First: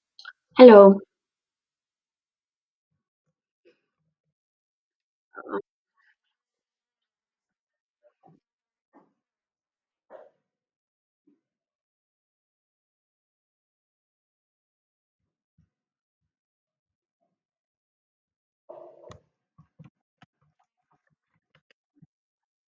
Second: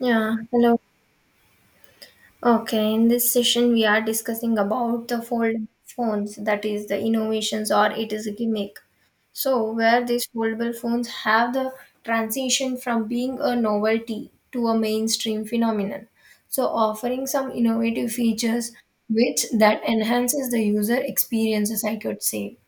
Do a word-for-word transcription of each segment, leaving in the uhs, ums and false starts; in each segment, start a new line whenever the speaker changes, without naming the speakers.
Yeah, hello.
Hello.
Okay, in this session we are discussing about the foldable phones, that is the innovations or it is a gimmick. So, where these foldable phones have the transition from being a novelty to a mainstream phenomenon. So, offering some innovative features which that enhances the user experiences, I could say.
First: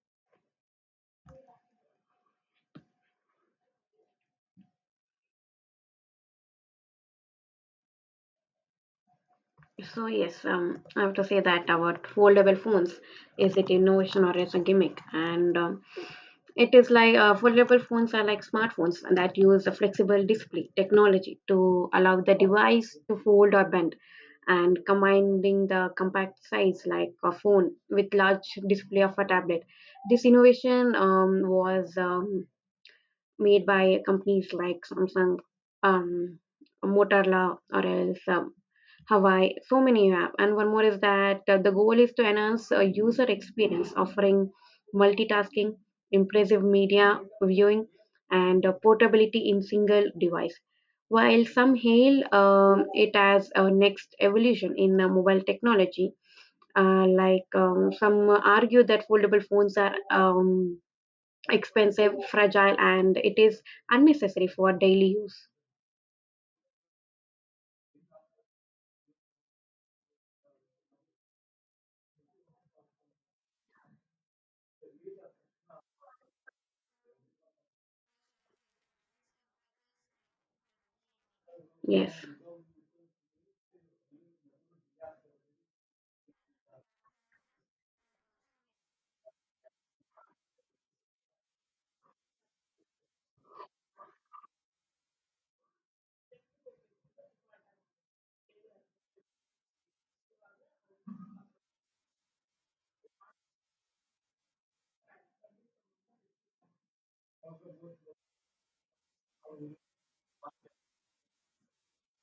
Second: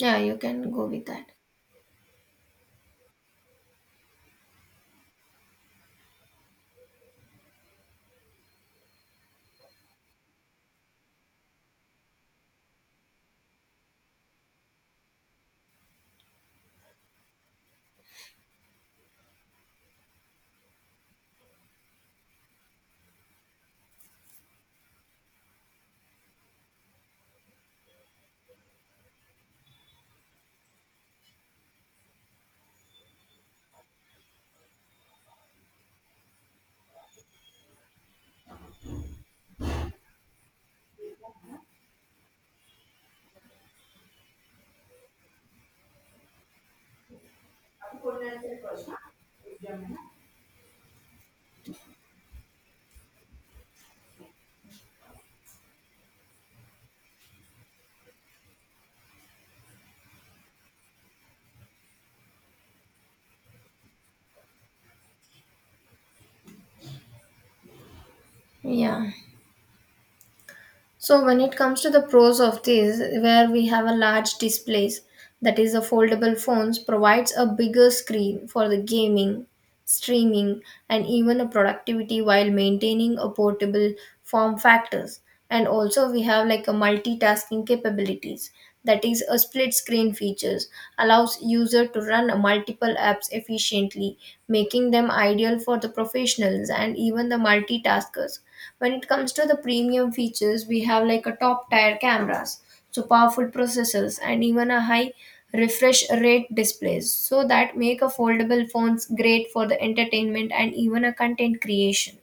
Yeah, you can go with that.
So yes, um, I have to say that about foldable phones, is it innovation or is a gimmick? And um, It is like uh, foldable phones are like smartphones that use a flexible display technology to allow the device to fold or bend, and combining the compact size like a phone with large display of a tablet. This innovation um, was um, made by companies like Samsung, um, Motorola, or else um, Hawaii. So many you have. And one more is that uh, the goal is to enhance uh, user experience, offering multitasking, impressive media viewing, and uh, portability in single device. While some hail um, it as a next evolution in uh, mobile technology, uh, like um, some argue that foldable phones are um, expensive, fragile, and it is unnecessary for daily use.
Yeah. So when it comes to the pros of this, where we have a large displays, that is a foldable phones provides a bigger screen for the gaming, streaming, and even a
Yes.
productivity while maintaining a portable form factors. And also we have like a multitasking capabilities. That is a split screen features allows user to run multiple apps efficiently, making them ideal for the professionals and even the multitaskers. When it comes to the premium features, we have like a top tier cameras, so powerful processors and even a high refresh rate displays so that make a foldable phones great for the entertainment and even a content creation.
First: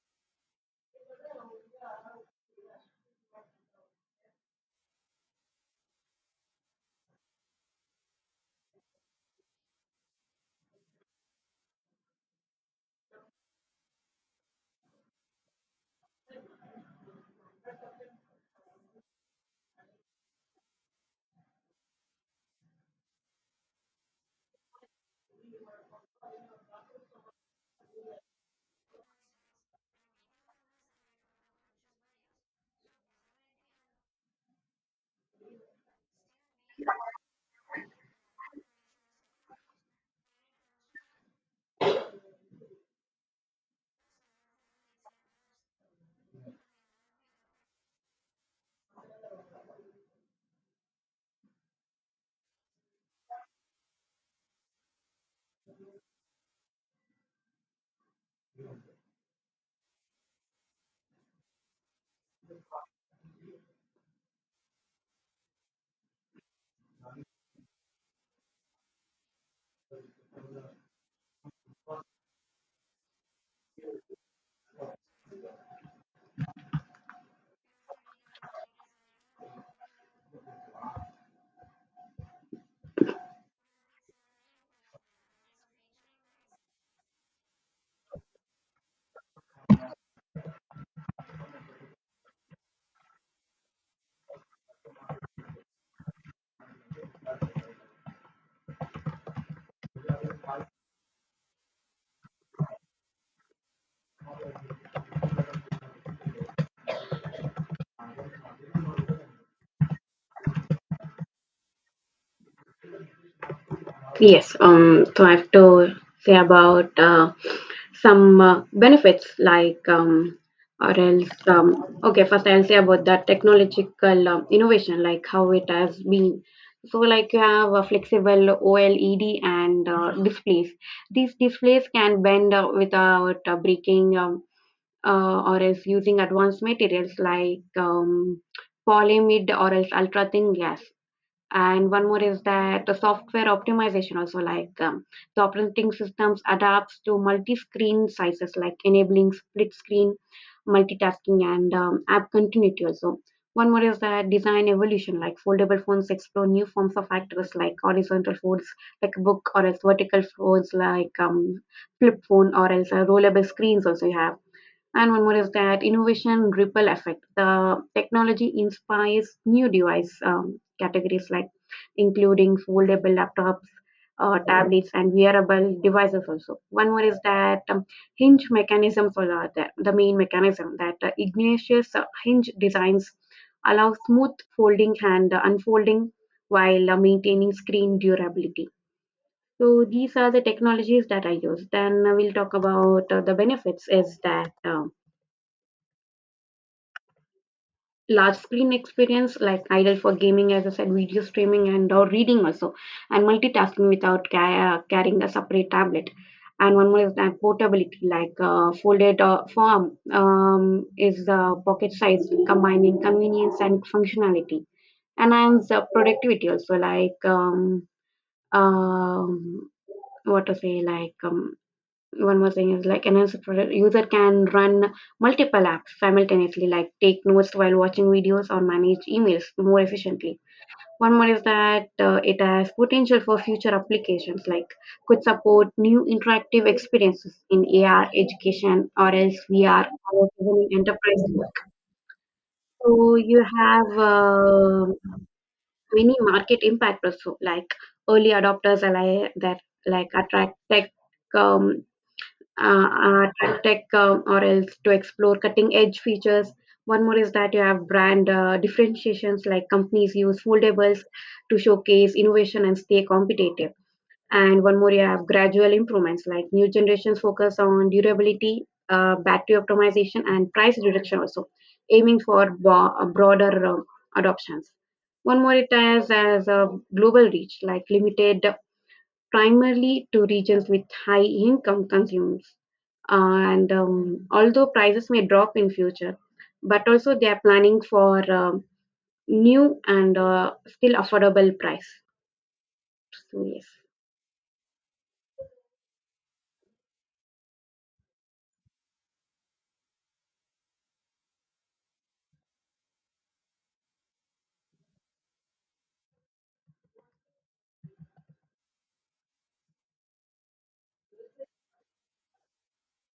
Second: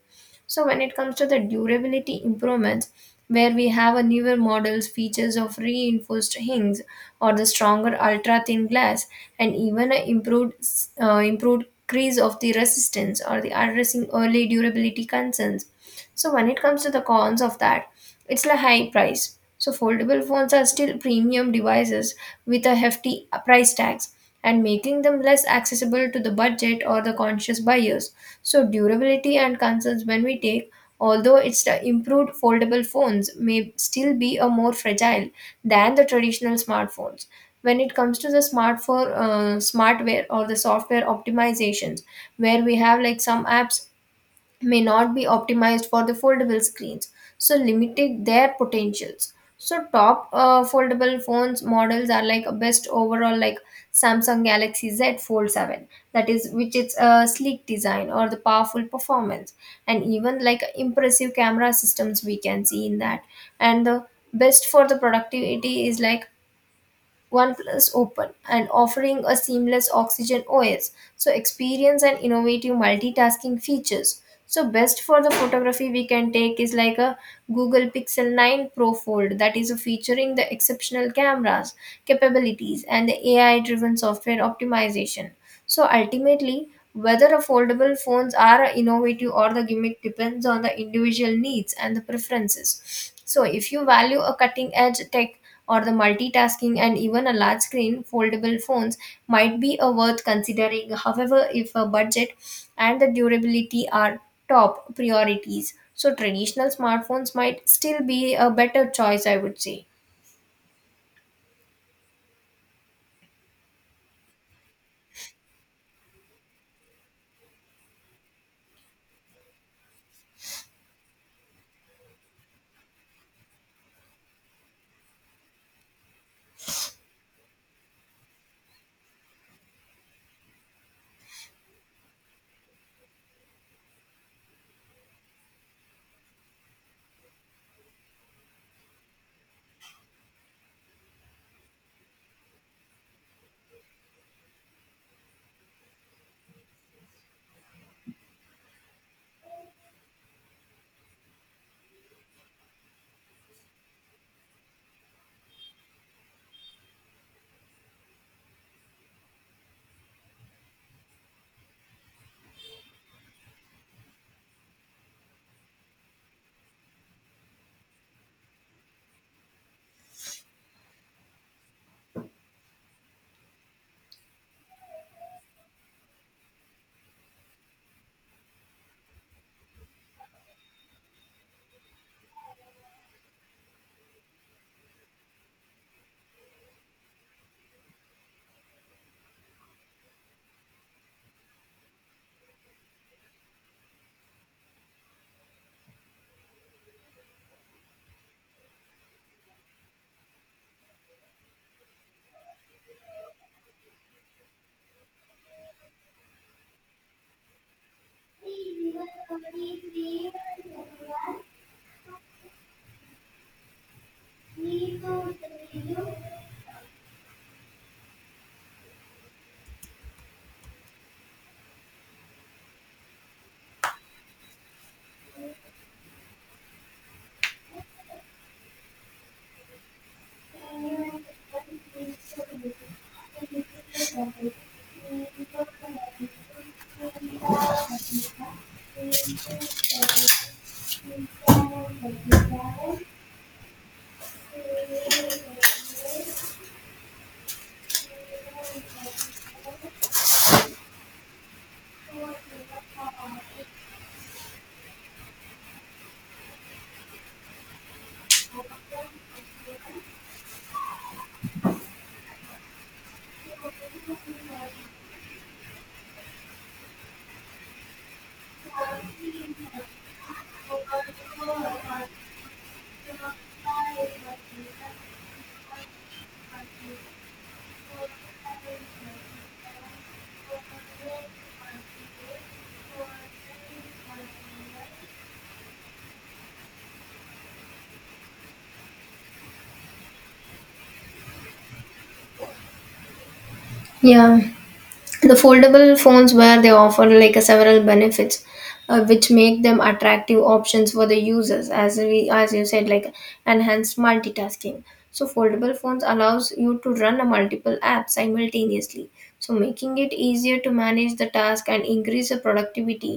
So when it comes to the durability improvements, where we have a newer models features of reinforced hinges or the stronger ultra thin glass and even a improved uh, improved crease of the resistance or the addressing early durability concerns. So when it comes to the cons of that, it's the high price. So foldable phones are still premium devices with a hefty price tags and making them less accessible to the budget or the conscious buyers. So durability and concerns when we take, although it's the improved foldable phones may still be a more fragile than the traditional smartphones. When it comes to the smartphone uh, smartware or the software optimizations, where we have like some apps may not be optimized for the foldable screens, so limiting their potentials. So top uh, foldable phones models are like best overall, like Samsung Galaxy Z Fold seven, that is, which its uh, sleek design or the powerful performance and even like impressive camera systems we can see in that. And the best for the productivity is like OnePlus Open, and offering a seamless Oxygen O S. So, experience and innovative multitasking features. So, best for the photography we can take is like a Google Pixel nine Pro Fold, that is featuring the exceptional cameras, capabilities, and the A I driven software optimization. So, ultimately, whether affordable phones are innovative or the gimmick depends on the individual needs and the preferences. So, if you value a cutting edge tech or the multitasking and even a large screen, foldable phones might be a worth considering. However, if a budget and the durability are top priorities, so traditional smartphones might still be a better choice, I would say.
Yes, um, so I have to say about uh, some uh, benefits like um, or else um, okay first I'll say about the technological um, innovation like how it has been. So like you have a flexible O L E D and uh, displays. These displays can bend uh, without uh, breaking, um, uh, or else using advanced materials like um, polyimide or else ultra thin glass. And one more is that the software optimization also, like um, the operating systems adapts to multi-screen sizes like enabling split screen multitasking and um, app continuity also. One more is that design evolution, like foldable phones explore new forms of actors like horizontal folds like a book, or else vertical folds like um, flip phone, or else uh, rollable screens also you have. And one more is that innovation ripple effect. The technology inspires new device um, categories like including foldable laptops, uh, tablets, and wearable devices also. One more is that um, hinge mechanisms are the, the main mechanism. That uh, Ignatius uh, hinge designs allow smooth folding and uh, unfolding while uh, maintaining screen durability. So these are the technologies that I use. Then uh, we'll talk about uh, the benefits. Is that um, large screen experience like ideal for gaming, as I said, video streaming and or reading also, and multitasking without ca- uh, carrying a separate tablet. And one more is that portability, like uh, folded uh, form um, is uh, pocket size, combining convenience and functionality. And and the productivity also, like um, um, what to say, like um, one more thing is like enhance product. User can run multiple apps simultaneously, like take notes while watching videos or manage emails more efficiently. One more is that uh, it has potential for future applications, like could support new interactive experiences in AR education, or else VR, or even in enterprise work. So you have uh, many market impact also, like early adopters are like that, like attract tech, um, uh, uh, tech tech, um, or else to explore cutting edge features. One more is that you have brand uh, differentiations, like companies use foldables to showcase innovation and stay competitive. And one more, you have gradual improvements, like new generations focus on durability, uh, battery optimization, and price reduction also, aiming for bo- uh, broader um, adoptions. One more, it has as a global reach, like limited primarily to regions with high income consumers, and um, although prices may drop in future, but also they are planning for um new and uh, still affordable price. So yes.
Yeah, the foldable phones where they offer like a several benefits, uh, which make them attractive options for the users, as we, as you said, like enhanced multitasking. So foldable phones allows you to run a multiple apps simultaneously, so making it easier to manage the task and increase the productivity.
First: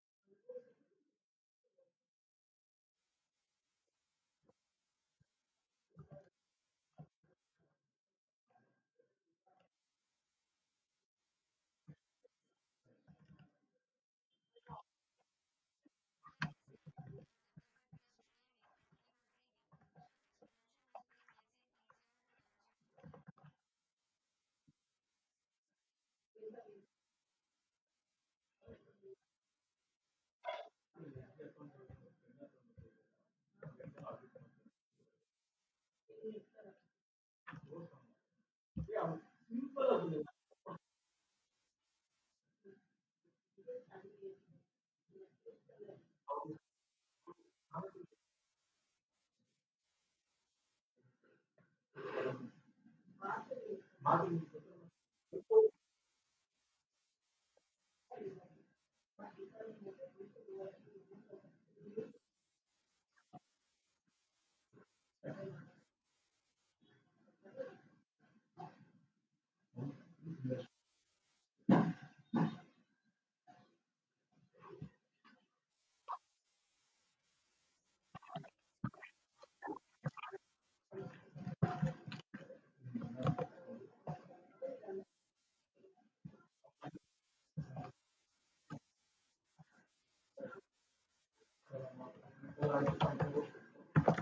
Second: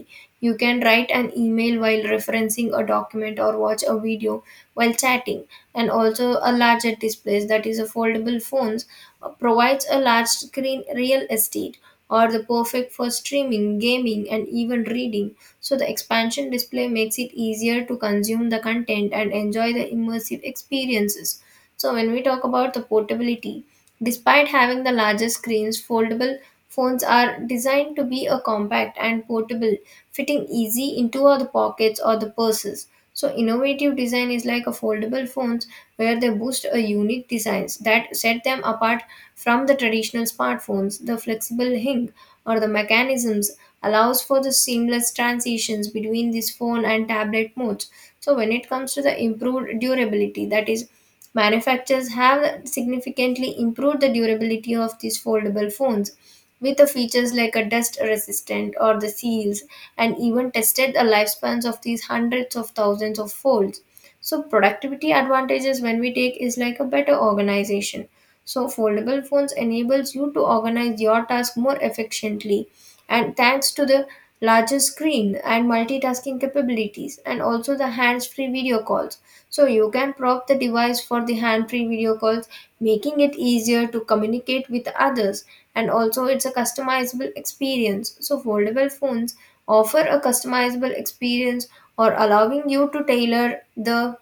You can write an email while referencing a document or watch a video while chatting. And also, a larger display, that is a foldable phones uh, provides a large screen real estate or the perfect for streaming, gaming, and even reading. So, the expansion display makes it easier to consume the content and enjoy the immersive experiences. So, when we talk about the portability, despite having the larger screens, foldable phones are designed to be a compact and portable, fitting easy into the pockets or the purses. So, innovative design is like a foldable phones, where they boost a unique designs that set them apart from the traditional smartphones. The flexible hinge or the mechanisms allows for the seamless transitions between this phone and tablet modes. So when it comes to the improved durability, that is, manufacturers have significantly improved the durability of these foldable phones with the features like a dust resistant or the seals and even tested the lifespans of these hundreds of thousands of folds. So productivity advantages when we take is like a better organization. So foldable phones enables you to organize your task more efficiently, and thanks to the larger screen and multitasking capabilities, and also the hands-free video calls, so you can prop the device for the hand-free video calls, making it easier to communicate with others. And also it's a customizable experience, so foldable phones offer a customizable experience or allowing you to tailor the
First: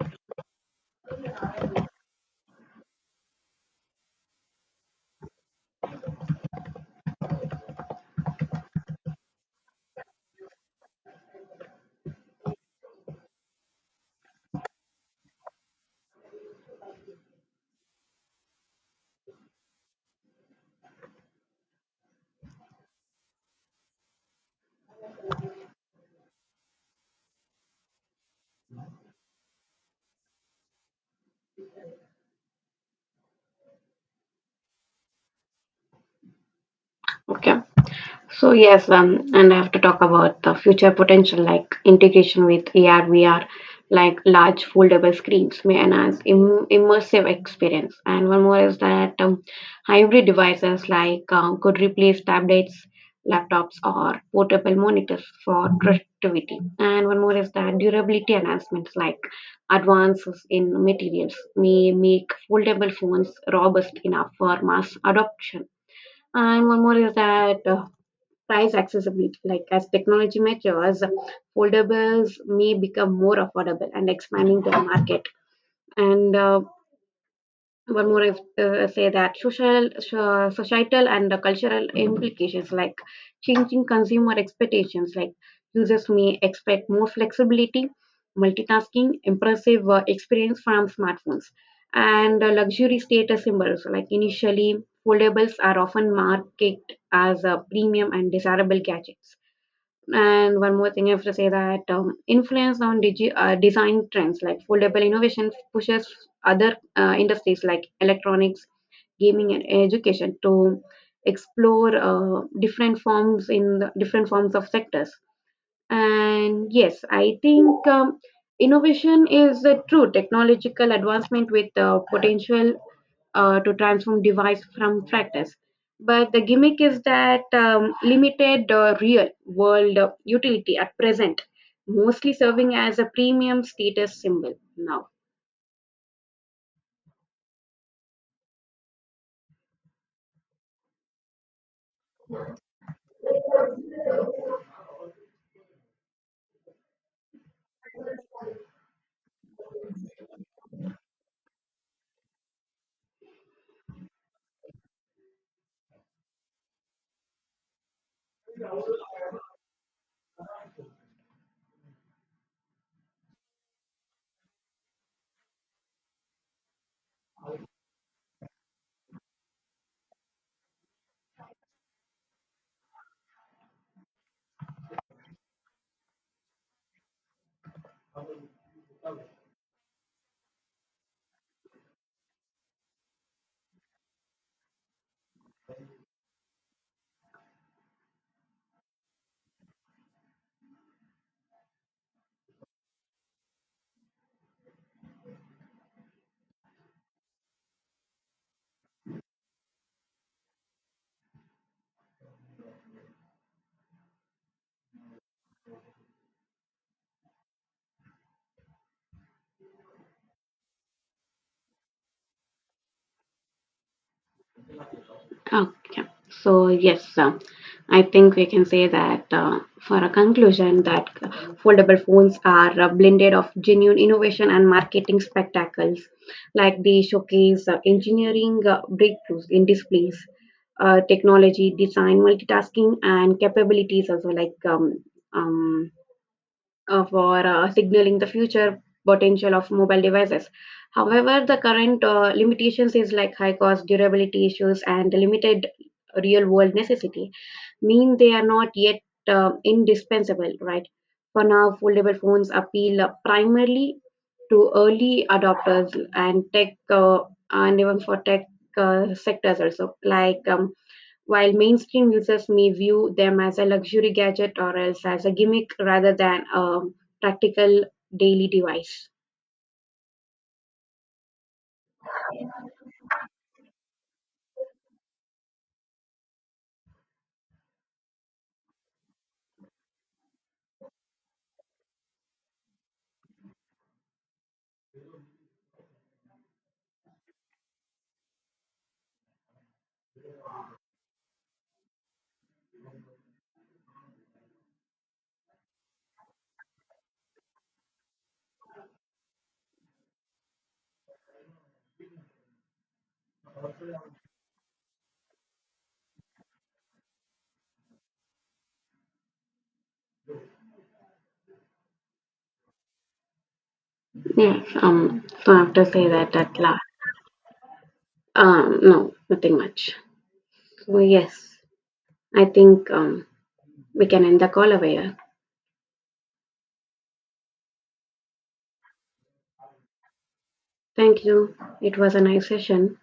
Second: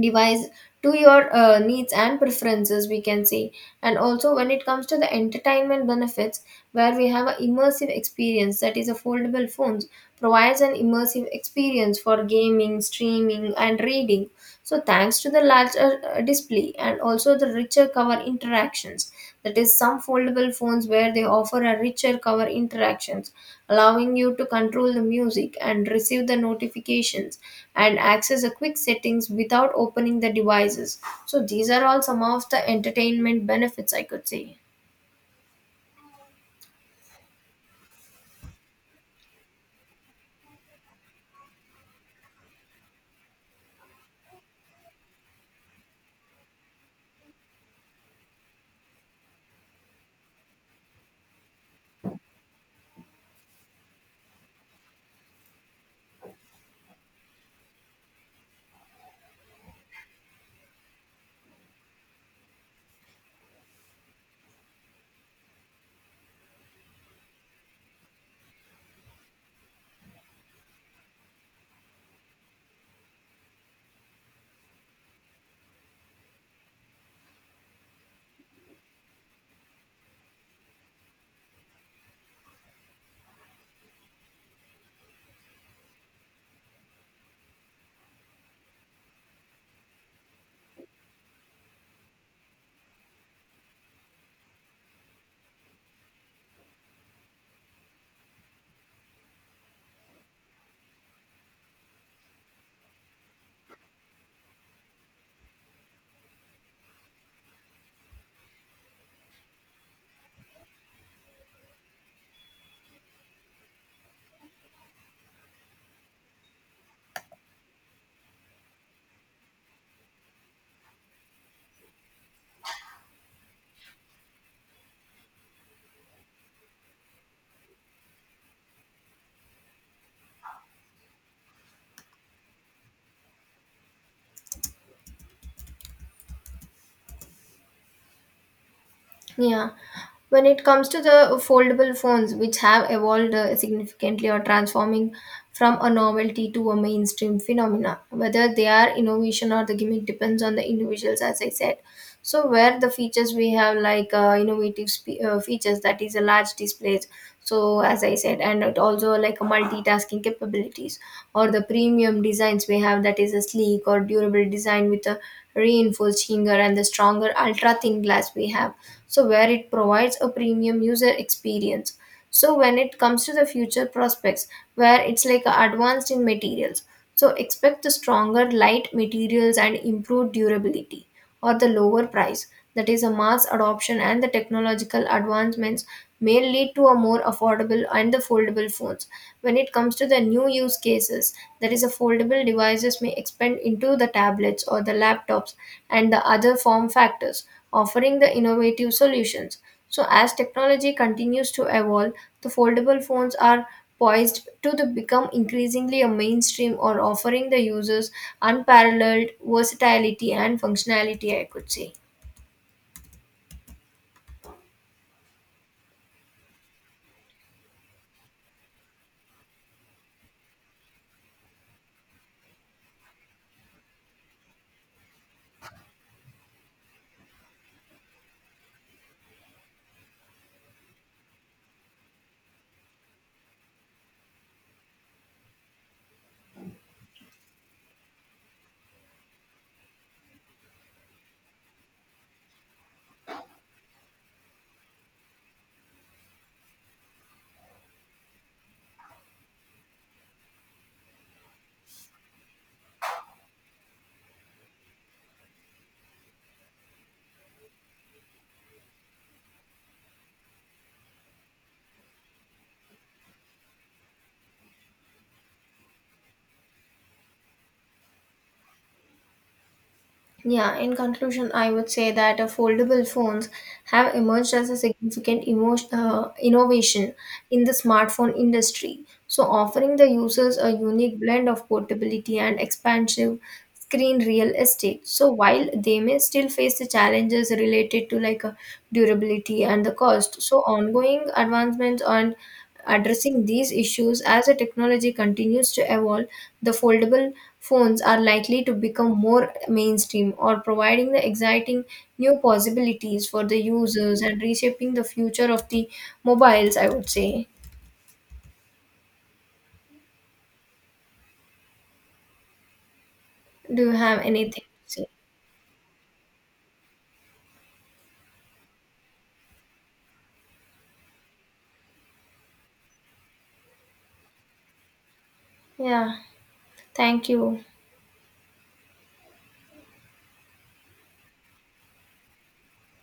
device to your uh, needs and preferences, we can say. And also when it comes to the entertainment benefits, where we have an immersive experience, that is a foldable phones provides an immersive experience for gaming, streaming and reading, so thanks to the larger uh, display, and also the richer cover interactions, that is, some foldable phones where they offer a richer cover interactions, allowing you to control the music and receive the notifications and access the quick settings without opening the devices. So these are all some of the entertainment benefits, I could say.
Okay. So yes, um, and I have to talk about the future potential, like integration with A R, V R, like large foldable screens may enhance Im- immersive experience. And one more is that um, hybrid devices, like um, could replace tablets, laptops, or portable monitors for productivity. And one more is that durability enhancements, like advances in materials may make foldable phones robust enough for mass adoption. And one more is that uh, price accessibility. Like as technology matures, foldables may become more affordable and expanding the market. And uh, One more, if, uh, say that social, so- societal and cultural implications, like changing consumer expectations, like users may expect more flexibility, multitasking, impressive uh, experience from smartphones, and uh, luxury status symbols. Like initially, foldables are often marketed as a premium and desirable gadgets. And one more thing, I have to say that um, influence on digi- uh, design trends, like foldable innovation pushes other uh, industries like electronics, gaming, and education to explore uh, different forms in the different forms of sectors. And yes, I think um, innovation is a true technological advancement with uh, potential uh, to transform device from practice. But the gimmick is that um, limited uh, real world uh, utility at present, mostly serving as a premium status symbol now.
Yeah. When it comes to the foldable phones, which have evolved uh, significantly or transforming from a novelty to a mainstream phenomena, whether they are innovation or the gimmick depends on the individuals, as I said. So, where the features we have like uh, innovative spe- uh, features, that is a large displays. So, as I said, and it also like multitasking capabilities or the premium designs we have, that is a sleek or durable design with a reinforced hanger and the stronger ultra thin glass we have, so where it provides a premium user experience. So when it comes to the future prospects, where it's like advanced in materials, so expect the stronger light materials and improved durability or the lower price, that is a mass adoption, and the technological advancements may lead to a more affordable and the foldable phones. When it comes to the new use cases, that is a foldable devices may expand into the tablets or the laptops and the other form factors, offering the innovative solutions. So, as technology continues to evolve, the foldable phones are poised to the- become increasingly a mainstream, or offering the users unparalleled versatility and functionality, I could say.
Okay. So yes, uh, I think we can say that uh, for a conclusion that foldable phones are a blended of genuine innovation and marketing spectacles, like they showcase uh, engineering uh, breakthroughs in displays, uh, technology, design, multitasking, and capabilities also, like um, um, uh, for uh, signaling the future potential of mobile devices. However, the current uh, limitations is like high cost, durability issues, and limited real world necessity mean they are not yet uh, indispensable, right? For now, foldable phones appeal uh, primarily to early adopters and tech uh, and even for tech uh, sectors also, like um, while mainstream users may view them as a luxury gadget, or else as a gimmick rather than a practical daily device.
Yeah, in conclusion, I would say that uh, foldable phones have emerged as a significant emotion, uh, innovation in the smartphone industry. So, offering the users a unique blend of portability and expansive screen real estate. So, while they may still face the challenges related to like uh, durability and the cost, so ongoing advancements on addressing these issues. As the technology continues to evolve, the foldable phones are likely to become more mainstream, or providing the exciting new possibilities for the users and reshaping the future of the mobiles, I would say. Do you have anything
Yes,
to say?
um, so I have to say that at last. Um, no, nothing much. So yes, I think um, we can end the call over here.
Yeah, thank you.
Thank you. It was a nice session.